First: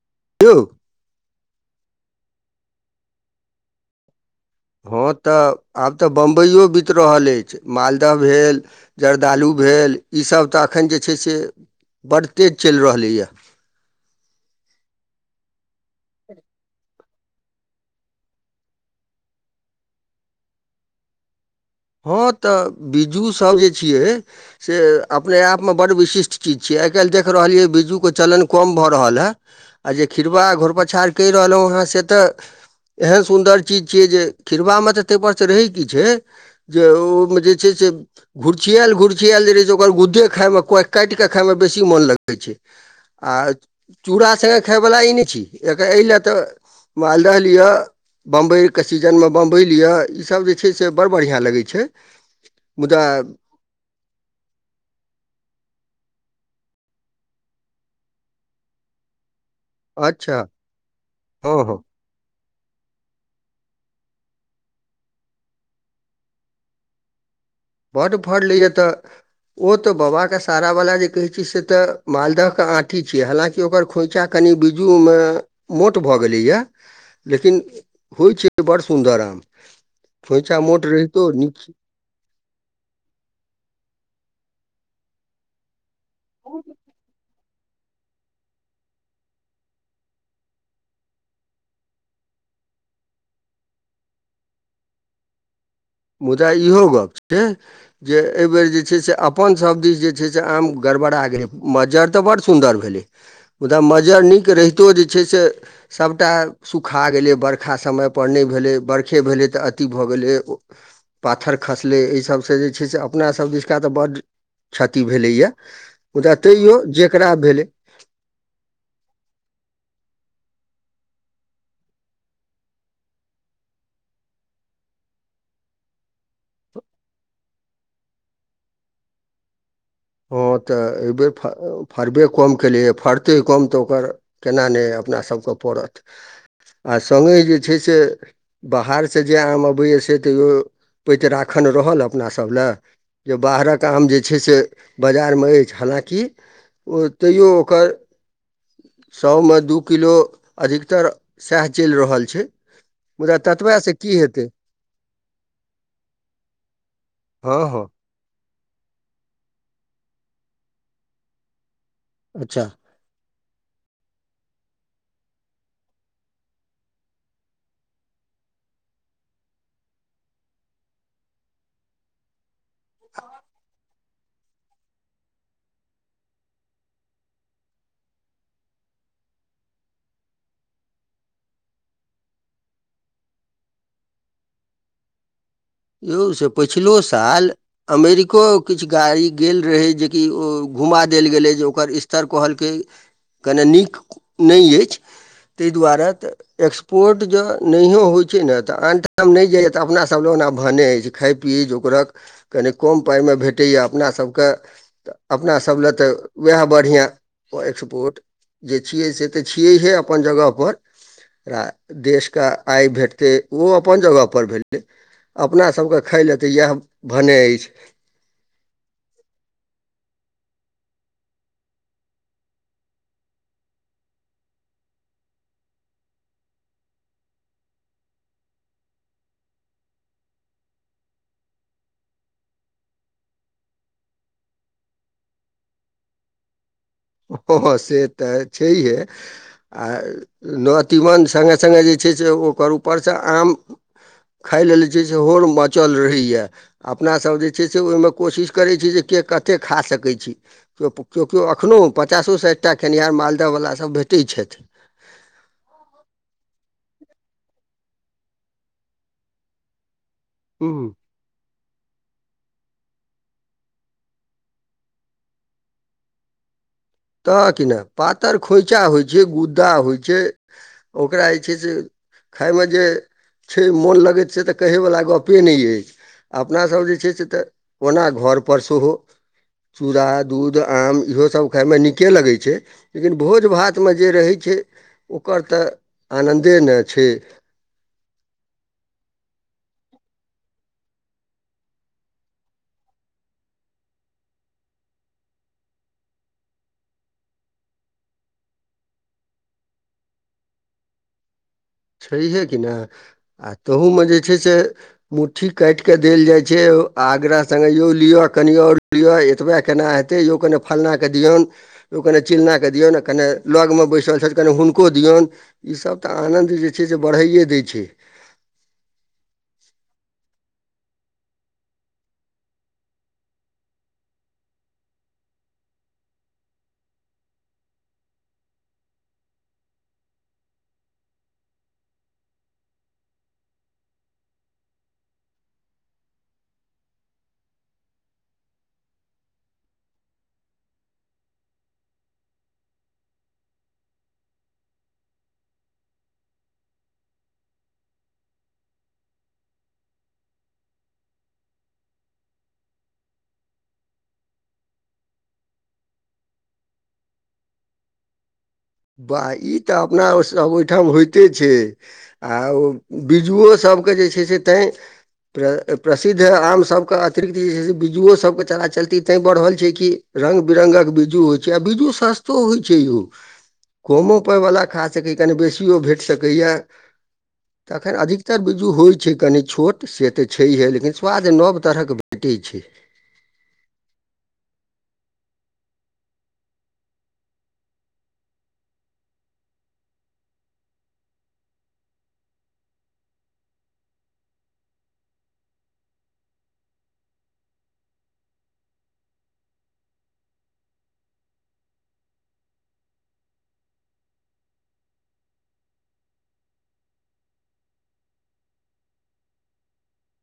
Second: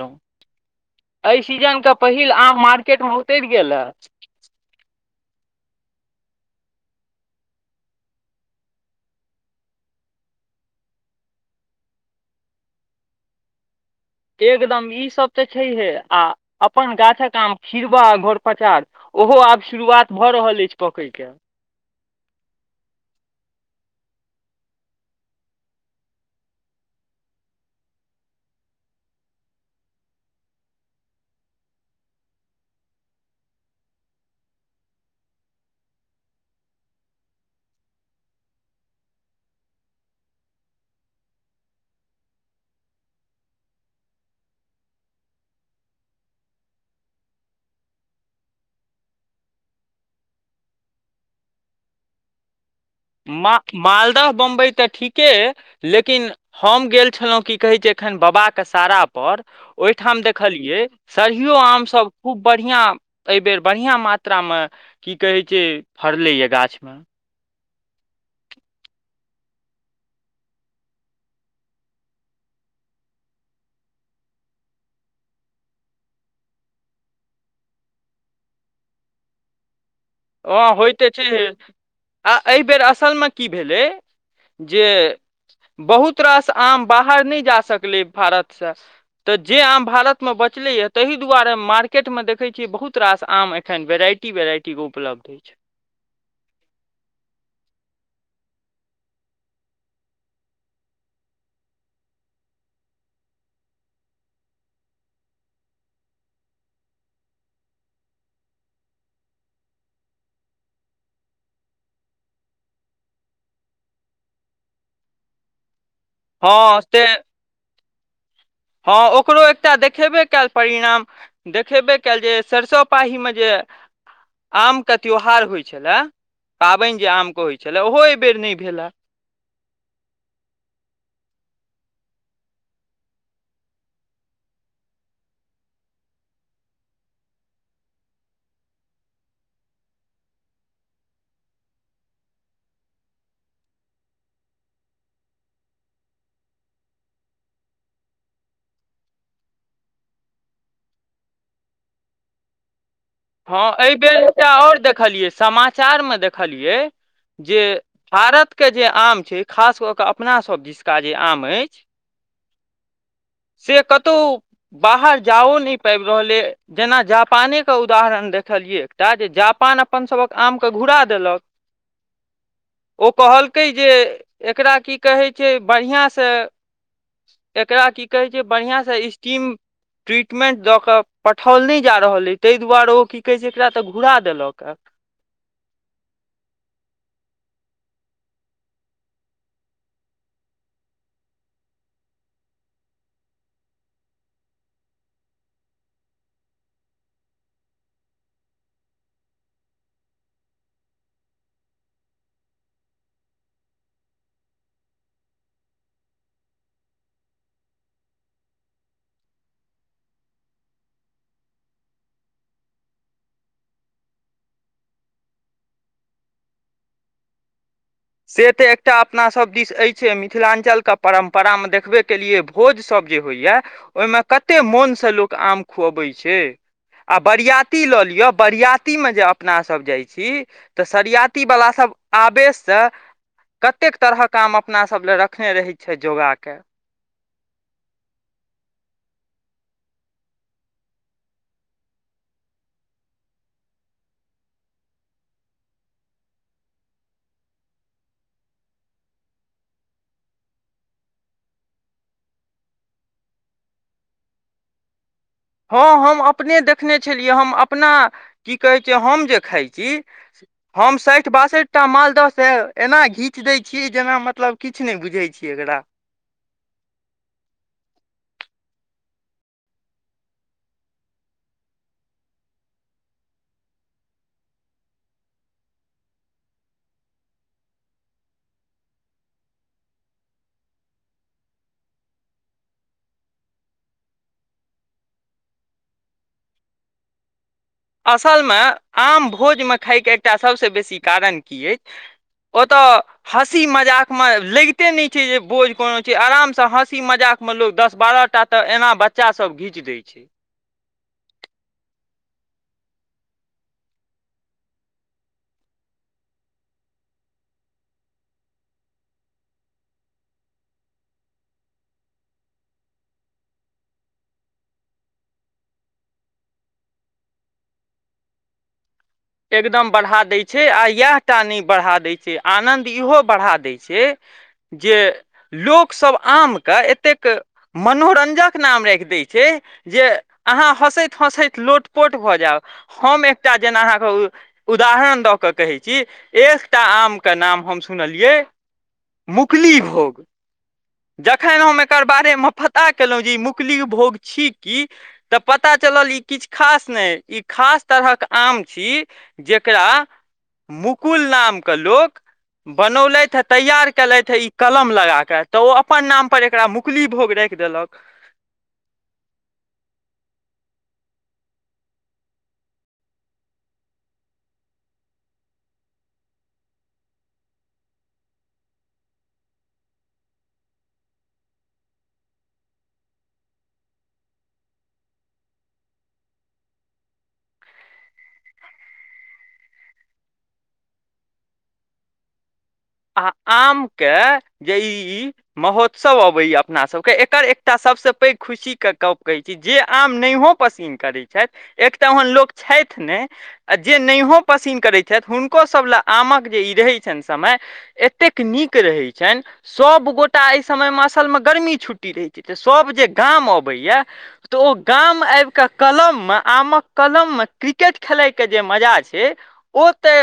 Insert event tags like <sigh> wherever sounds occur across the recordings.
हुँ यौ एहि सीजनके पहिल आम मार्केटमे उतर गेलए हँ तऽ आब तऽ बम्बइयओ बीत रहल अछि मालदह भेल जर्दालु भेल इ सब अखन जे छै बड तेज चल रहलिए एकदम ई सब तऽ छैहे आ अपन गाछक खिरबा घोर पचार ओहो आब शुरुआत भऽ रहल अछि पकैके हँ तऽ बिज्जू सभ जे छियै से अपने आपमे बड़ विशिष्ट चीज छियै आहि आइ काल् देख रहलियै बिजू के चलन कम भऽ रहल हे आ जे खिरवा घोर पाछार कइह रहल है से तऽ एहन सुन्दर चीज छियै जे खिरवा तऽ ताहि त रहै क छै जे ओ में जे छै से घुुरछियाल घुुरछिियल जे रहे छै ओकर गुद्दे खाय मे काट के खाय मे बेसी मोन लगै छै आ चूड़ा सङ्गे खायवला ई नहि छी एक एहि लेल तऽ मालदह लिअ बम्बई के सीजन मे बम्बई लिअ ईसभ जे छै से बड़ बढ़िया लगै छै छै माल मालदह बम्बइ तऽ ठीके लेकिन हम गेल छलहुँ की कहैत छै एखन बाबा के सारापर ओहिठाम अच्छा देखलियै हँ सरियो हँ आमसब खूब बढ़ियां एहिबेर बढ़ियां मात्रामे की कहैत छै फड़लैए गाछमे बट फर लै या तऽ ओ तऽ बाबाके सारा वला जे कहैत छै से तऽ मालदहके आँठी छियै हालाँकि ओकर खोइछा कनि कनि बीजू मे मोट भऽ गेलैया लेकिन होइ छै बड़ सुन्दर आम खोँइछा ओ मोट होइते रहितो छेहे नीक आ एहि बेर असल मे की भेलै जे बहुत रास आम बाहर नहि जा सकलै भारत से तऽ जे आम भारत मे बच बचले या ताहि दुआरे मार्केट मे देखै छियै बहुत रास आम एखन वेराइटी वेराइटीे उपलब्ध छै मुदा इहो गप् छै जे एहिबेर जे छै से अपन सब दिस जे छै से आम ग गरबरा गेलै मज्जर तऽ बड्ड सुन्दर भेलै मुदा मज्जरी नीक रहितो जे छै से सबटा सुखा गेलै बरखा समयपर नहि भेलै बरखे भेलै तऽ अति भऽ गेलै ओ पा्थर खसलै एहि सबसे जे छै से अपनासब दिशका तऽ बड्ड क्षति भेलैए मुदा तैयो जेकरा भेलै हाँ ओकरो एकटा देखेबे कयल परिणाम देखेबे कयल जे सरिसो पाही मे जे आम के त्यौहार होइ छलए पाबन जे आमके होइ छलए ओहो एहिबेर नहि भेलए <inaudible> हँ तऽ एहिबेर फ फड़बे कम केलियै फड़तै कम तऽ ओकर केना नहि अपना सबके पड़त आ संगहि जे छै से बाहरसे जे आम अबैए से तैओ पैत राखन रहल अपनासब लेलए जे बाहरक आम जे छै से बाजार में अछि हालँकि ओ तैओ ओकर सौ मे दू किलो अधिकतर सएह चलि रहल छै मुदा हाँ ततबएसँ एहि की बेर हेतै एकटा ओर देखलियै समाचार मे देखलियै हँ जे हँ भारत के जे आम छै खास कऽ कऽ अपनासभ दिसका जे आम अई अच्छा से कतहु बाहर जाओ नहि पाबि रहल अ जेना जापाने क उदाहरण देखलियै एकटा जे जापान अपन सभक आमके घुरा देलक ओ कहलकै जे एकरा की कहै छै बढ़ियां से एकरा की कहै छै बढ़ियां से स्टीम ट्रीटमेंट दऽ कऽ पठाओल नहि जा रहल अ ताहि दु त दुआरे ओ की कहै छै एकरा तऽ घुरा देलक यौ से पछिलो साल अमेरिको किछु गाड़ी गेल रहै जेकि ओ घुमा देल गेलै जे ओकर स्तर कहलकै कने नीक नहि अछि तहि दुआारे तऽ एक्सपोर्ट जे नहि होइत छै ने तऽ आन ठाम नहि जाइए तऽ अपनासब ल ओना भनै अइछ खाये पिये जोगरक कनि कम पाई मे भेटयै सब ले तऽ वएह बढ़िया एक्सपोर्ट जे छियै से तऽ छियैहे अपन जगहपर र देशके आय भेटतै ओ अपन जगहपर भैटतै अपना सबके खाइ लए तऽ इएह भने अछि से तऽ एकटा अपनासभ दिस अछि मिथिलाञ्चल के परम्परामे देखबे केलियै भोजसब जे होइया ओहिमे कते मोन से लोक आम खुआबै छै आ बरियाती लऽ लियअ बरियाती मे जे अपनासब जाइ छी तऽ सरियती वला सब आबेश से कतेक तरह काम अपनासब लए रखने रहै छै जोगा के हँ हँ से तऽ छैहे आ नौ तीमन सङ्गे सङ्गे जे छै जे ओकर उपरसँ आम खाइ लेल जे छै से होर मचल रहैए अपनासभ जे छै से ओहिमे कोशिश करैत छी जे के कते खा सकै छी केओ केओ एखनो पचासो साठिटा खेनिहार मालदह वला सभ भेटै छथि हँ हम अपने देखने छलियै हम अपना की कहैत छै हम जे खाइत छी हूँ हम साठि बासठ एकटा मालदहसँ एना घीच दै छियै जेना मतलब किछु नहि बुझै छियै एकरा <inaudible> त कि नहि पातरि खोंइचा होइ छै गुद्दा होइ छै ओकरा जे छै से खायमे जे छै मोन लगैत से तऽ कहयवला गप्पे नहि अछि अपनासभ जे छै से तऽ ओना घरपर सेहो चूड़ा दूध आम इहो सब खाइमे नीके लगै छै लेकिन भोज भातमे जे रहै छै ओकर तऽ आनन्दे न छै असलमे आम भोजमे खायके एकटा सभसँ बेसी कारण की अछि ओतय हँसी मजाकमे लगिते नहि छै जे बोझ कोनो छै आरामसँ हँसी मजाक म लोक दस बारह टा तऽ एना बच्चा सभ घीच दै छै <inaudible> छैहे कि नहि आ ताहूमे जे छै से मुट्ठी काटिके देल जाइ छै आ आग्रह सङ्गे यौ लिअ कनि और लिअ एतबे केना हेतै यौ कनि फलनाँ के दिऔन कनि चिलना के दिऔन कनि लौग में बैसल छैथ कनि हूनको दिऔन इ सब त आनंद जे छै से बढ़ाइए दै छै एकदम बढ़ा दै छै आ इएहटा नहि बढ़ा दै छै आनंद इहो बढ़ा दै छै जे लोकसभ आम क एतेक मनोरंजक नाम राखि दैत छै जे अहाँ हँसैत हँसैत लोटपोट भऽ जाउ हम एकटा जेना उ उदाहरण दऽ कऽ कहै छी एकटा आमके नाम हम सुनलियै मुकली भोग जखन हम एकर बारे मे पता केलहुँ जे ई मुकलि भोग छी की तऽ पता चल चलल ई किछु खास नहि ई खास तरहक आम छी जकरा मुकुल नामके लोक बनौलथि हे तैयार केलथि है ई कलम लगा कऽ तऽ ओ अपन नाम पर एकरा मुकली भोग राखि देलक वाह ई तऽ अपनासभ ओहिठाम होइते छै आ बिज्जुओसभ सभके जे छै से तै प्र प्रसिद्ध आमसभके अतिरिक्त जे छै से बिज्जुओसभके चला चलती तैं बढ़ल छै कि रंग बिरंगक बीजू होइ छै आ बीजू सस्तो होइ छै यो कमो पायवला खा सकैए कनी बेसिओ भेट सकैए तखन अधिकतर बीजू होइत छै कनि छोट से तऽ छैहे लेकिन स्वाद नव तरहक भेटै छै आ आमके जे ई महोत्सव अबैया अपनासभके एकर एकटा सभसँ पैघ खुशी के गप कहैत छी जे आम न‌इहो पसीन करैत छथि एक तऽ ओहन लोक छथि नहि आ जे न‌इहो पसीन करैत छथि हुनको सभ ला आमक जे ई रहै छनि समय एतेक नीक रहैत छनि सभगोटा एहि समयमे असलमे गर्मी छुट्टी रहैत छै त सब जे गाम अबैया तऽ ओ गाम आबि के कलम मे आमक कलम मे क्रिकेट खेलयके जे मजा छै ओ तऽ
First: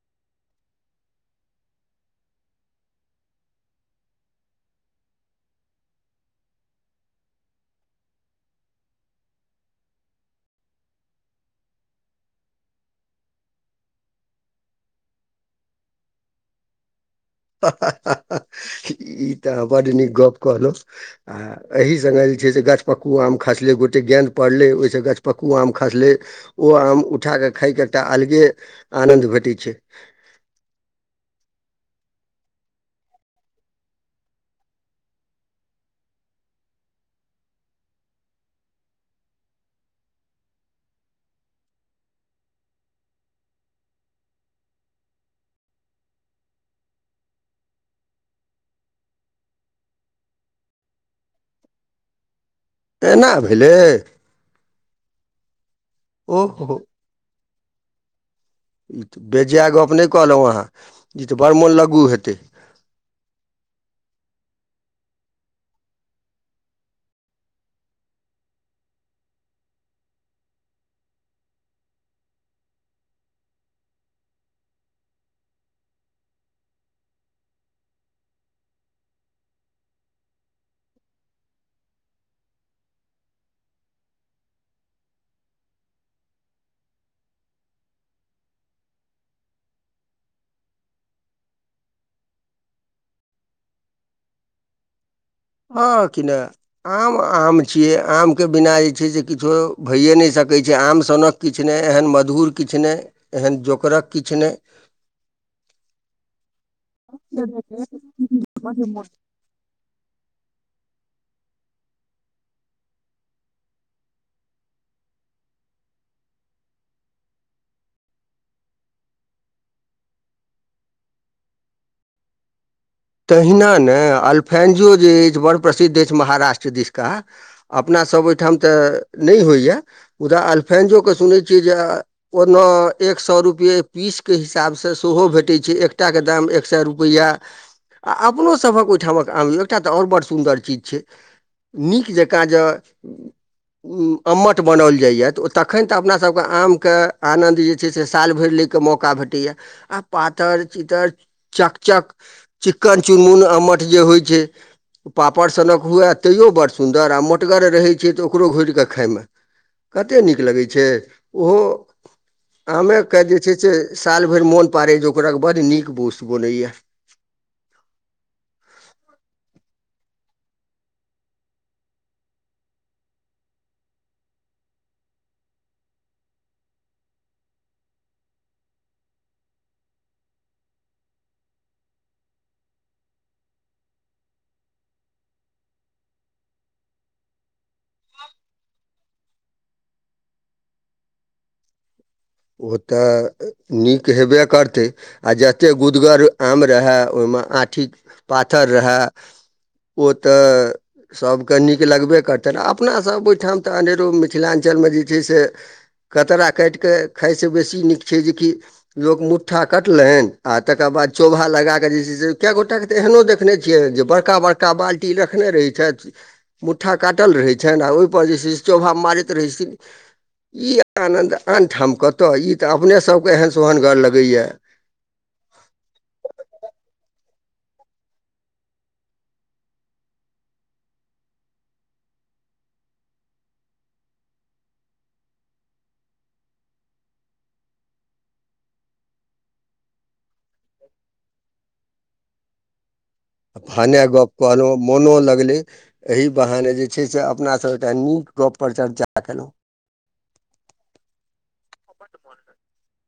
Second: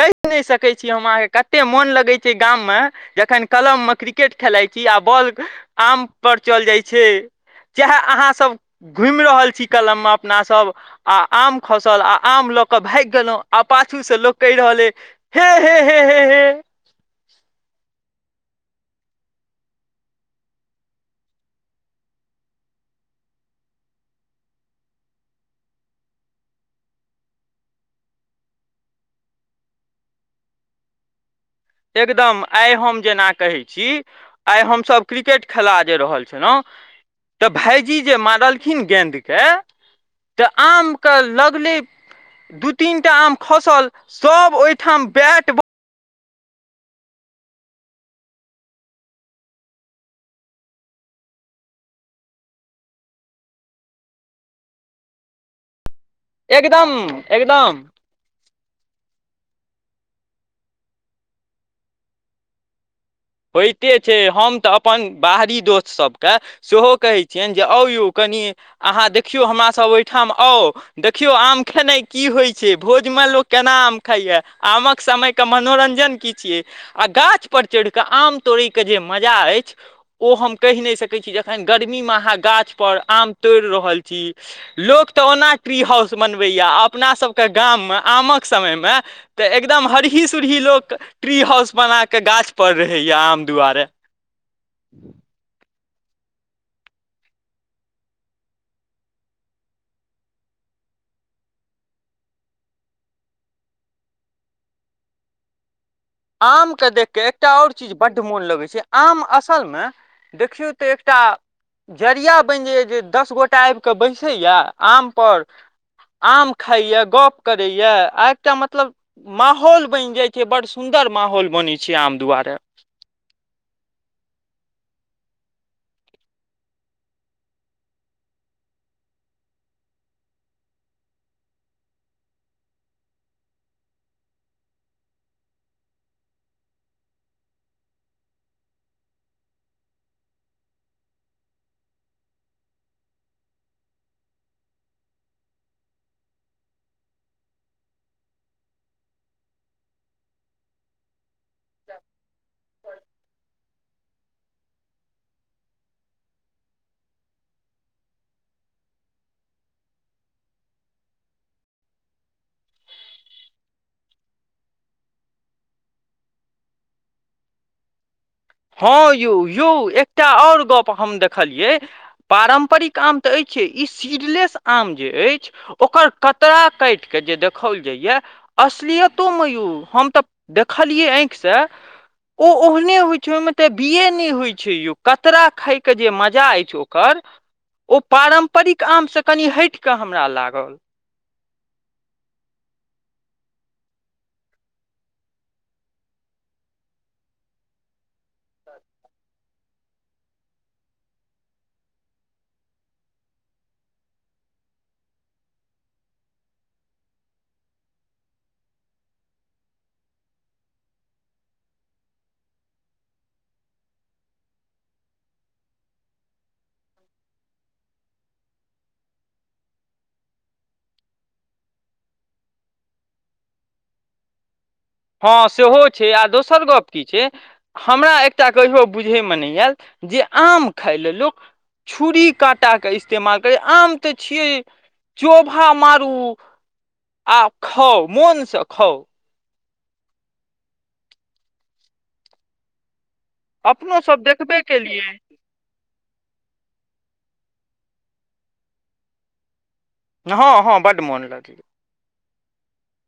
कहि नहि सकै छी हम अहाँके कते मोन लगे छै गाम में जखन कलम मे क्रिकेट खेलाइ छी आ बॉल आम पर चल जाइ छै चाहे अहाँ सब घुमि रहल छी कलम मे अपना सब आ आम खसल आ आम लऽ कऽ भागि गेलहुँ आ पाछू से लोक कहि रहल है हे हे हे हे हे ह ह ह ह इ तऽ बड नीक गप कहलऊ आ एहि संगे छै गाछ पक्कु आम आम खसले गोटे गेद पड़ले ओहि गछपक्कू आम खसले ओ आम उठा खाय के एकटाल जे आनन्द भेटि छै एकदम आइ हम जेना कहै छी आइ हमसभ क्रिकेट खेला जे रहल छलहुँ तऽ भायजी जे मारलखिन गेदके तऽ आमके लगले दू तीन टा आम खसल सभ ओहिठाम बैट बॉल एना भेलै ओहो एकदम एकदम ई तऽ बेजाय गप्प नहि कहलहुँ अहाँ ई तऽ बड़ मोन लगू हेतै होइते छै हम तऽ अपन बाहरी दोस्तसभकेँ सेहो कहैत छियनि जे आउ यौ कनि क अहाँ देखियौ हमरा सब ओहिठाम आउ देखियौ आम खेनाइ की होइ छै भोज लोको केना आम खाइया आमक समय के मनोरंजन की छियै आ गाछ पर चढ़ आम तोड़ै के जे मजा अछि ओ हम कहि नहि सकैत छी जखन गर्मी मे अहाँ गाछ पर आम तोड़ि रहल छी लोक तऽ ओना ट्री हाउस बनबैया अपना सबके गाममे आमक समय मे तऽ एकदम हरही सुरही लोक ट्री हाउस बनाक गाछ पड़ रहेै या आम दुआारे ह कि नहि आम आम छियै आम के बिना जे छै से किछो भयए नहि सकैत छै किछु आम सनक किछु नहि एहन मधुर किछु नहि एहन जोकरक किछु नहि <inaudible> आम के देख के एकटा और चीज बड मोन लगे छै आम असल मे देखियो तऽ एकटा जरिया बनि जाइए जे दस गोटाए आबि कऽ बैसैए आमपर आम खाइए गप्प करैए आ एकटा मतलब माहौल बनि जाइत छै बड सुन्दर माहौल बनै छै आम दुआरे तहिना ने अलफेन्जो जे अछि बड़ प्रसिद्ध अछि महाराष्ट्र दिशका अपना सब ओहिठाम तऽ नहि होइया मुद्दा अलफेंजो के सुनै छियै जे ओना एक सए रुपैए पीसके हिसाबसँ सेहो भेटै छै एकटाके दाम एक सए रुपैआ आ अपनोसभक ओहिठामक आम य एकटा तऽ आओर बड् सुन्दर चीज छै नीक जँकाँ जेँ अम्मट बनाओल जाइए तऽ ओ तखन तऽ अपनासभके आमके आनन्द जे छै से साल भरि ल के मौका भेटैया आ पातर चितर चकचक चिकन चुनमुन आमठ जे होइ छै पापड़ सनक हुए तैयो बडड़ड सुन्दर आ मोटगर रहै छै तऽ ओकरो घोरि कऽ खाइमे कतेक नीक लगै छै ओहो आमेके जे छै से साल भरि मोन पड़ैए जोकरक बड्ड नीक वोस बनैए हँ यौ यौ एकटा आओर गप हम देखलियै पारम्परिक आम तऽ अछि ई सीडलेस आम जे अछि ओकर कतरा काटि के जे देखाओल जाइय असलियतो मे य हम तऽ देखलियै आँखि से ओ ओहने होइ ओहिमे तऽ बिए नहि होइत छै यौ कतरा खायके जे मजा अछि ओकर ओ पारम्परिक आम सँ कनि हटि कऽ हमरा लागल ओ तऽ नीक हेबे करतै आ जतेक गुदगर आम रहए ओहिमे आठी पातर रहै ओ तऽ सभके नीक लगबे करतनि आ अपनासभ ओहिठाम तऽ अनेरो मिथिलाञ्चल मे जे छै से कतरा काटिक खाइसँ बेसी नीक छै जेकि लोक मुट्ठा कटलनि आओ तकर बाद चोभा लगाकऽ जे छै से कए गोटा के तऽ एहनो देखने छियै जे बड़का बड़का बाल्टी रखने रहै छैथ मु्ठा काट कटल रहै छनि आ ओहि पर जे चोभा मारैत रहै छथि ई आनन्द आनठाम कतय ई तऽ अपने सभके एहन सोहनगर लगैए हँ सेहो छै आ दोसर गप की छै हमरा एकटा कहियो बुझैमे नहि आयल जे आम खााय लए लोक छुरी काँटा के इस्तेमाल करै आम तऽ छियै चोभा मारु आ खौ मौनसँ खौ अपनो भनै सब गप देखबे कहलहुँ मोनो केलियै लगले एही बहाने जे छै से अपनासभ एकटा नीक गप पर चर्चा कयलहुँ हँं हँ बड मोन लगै <inaudible>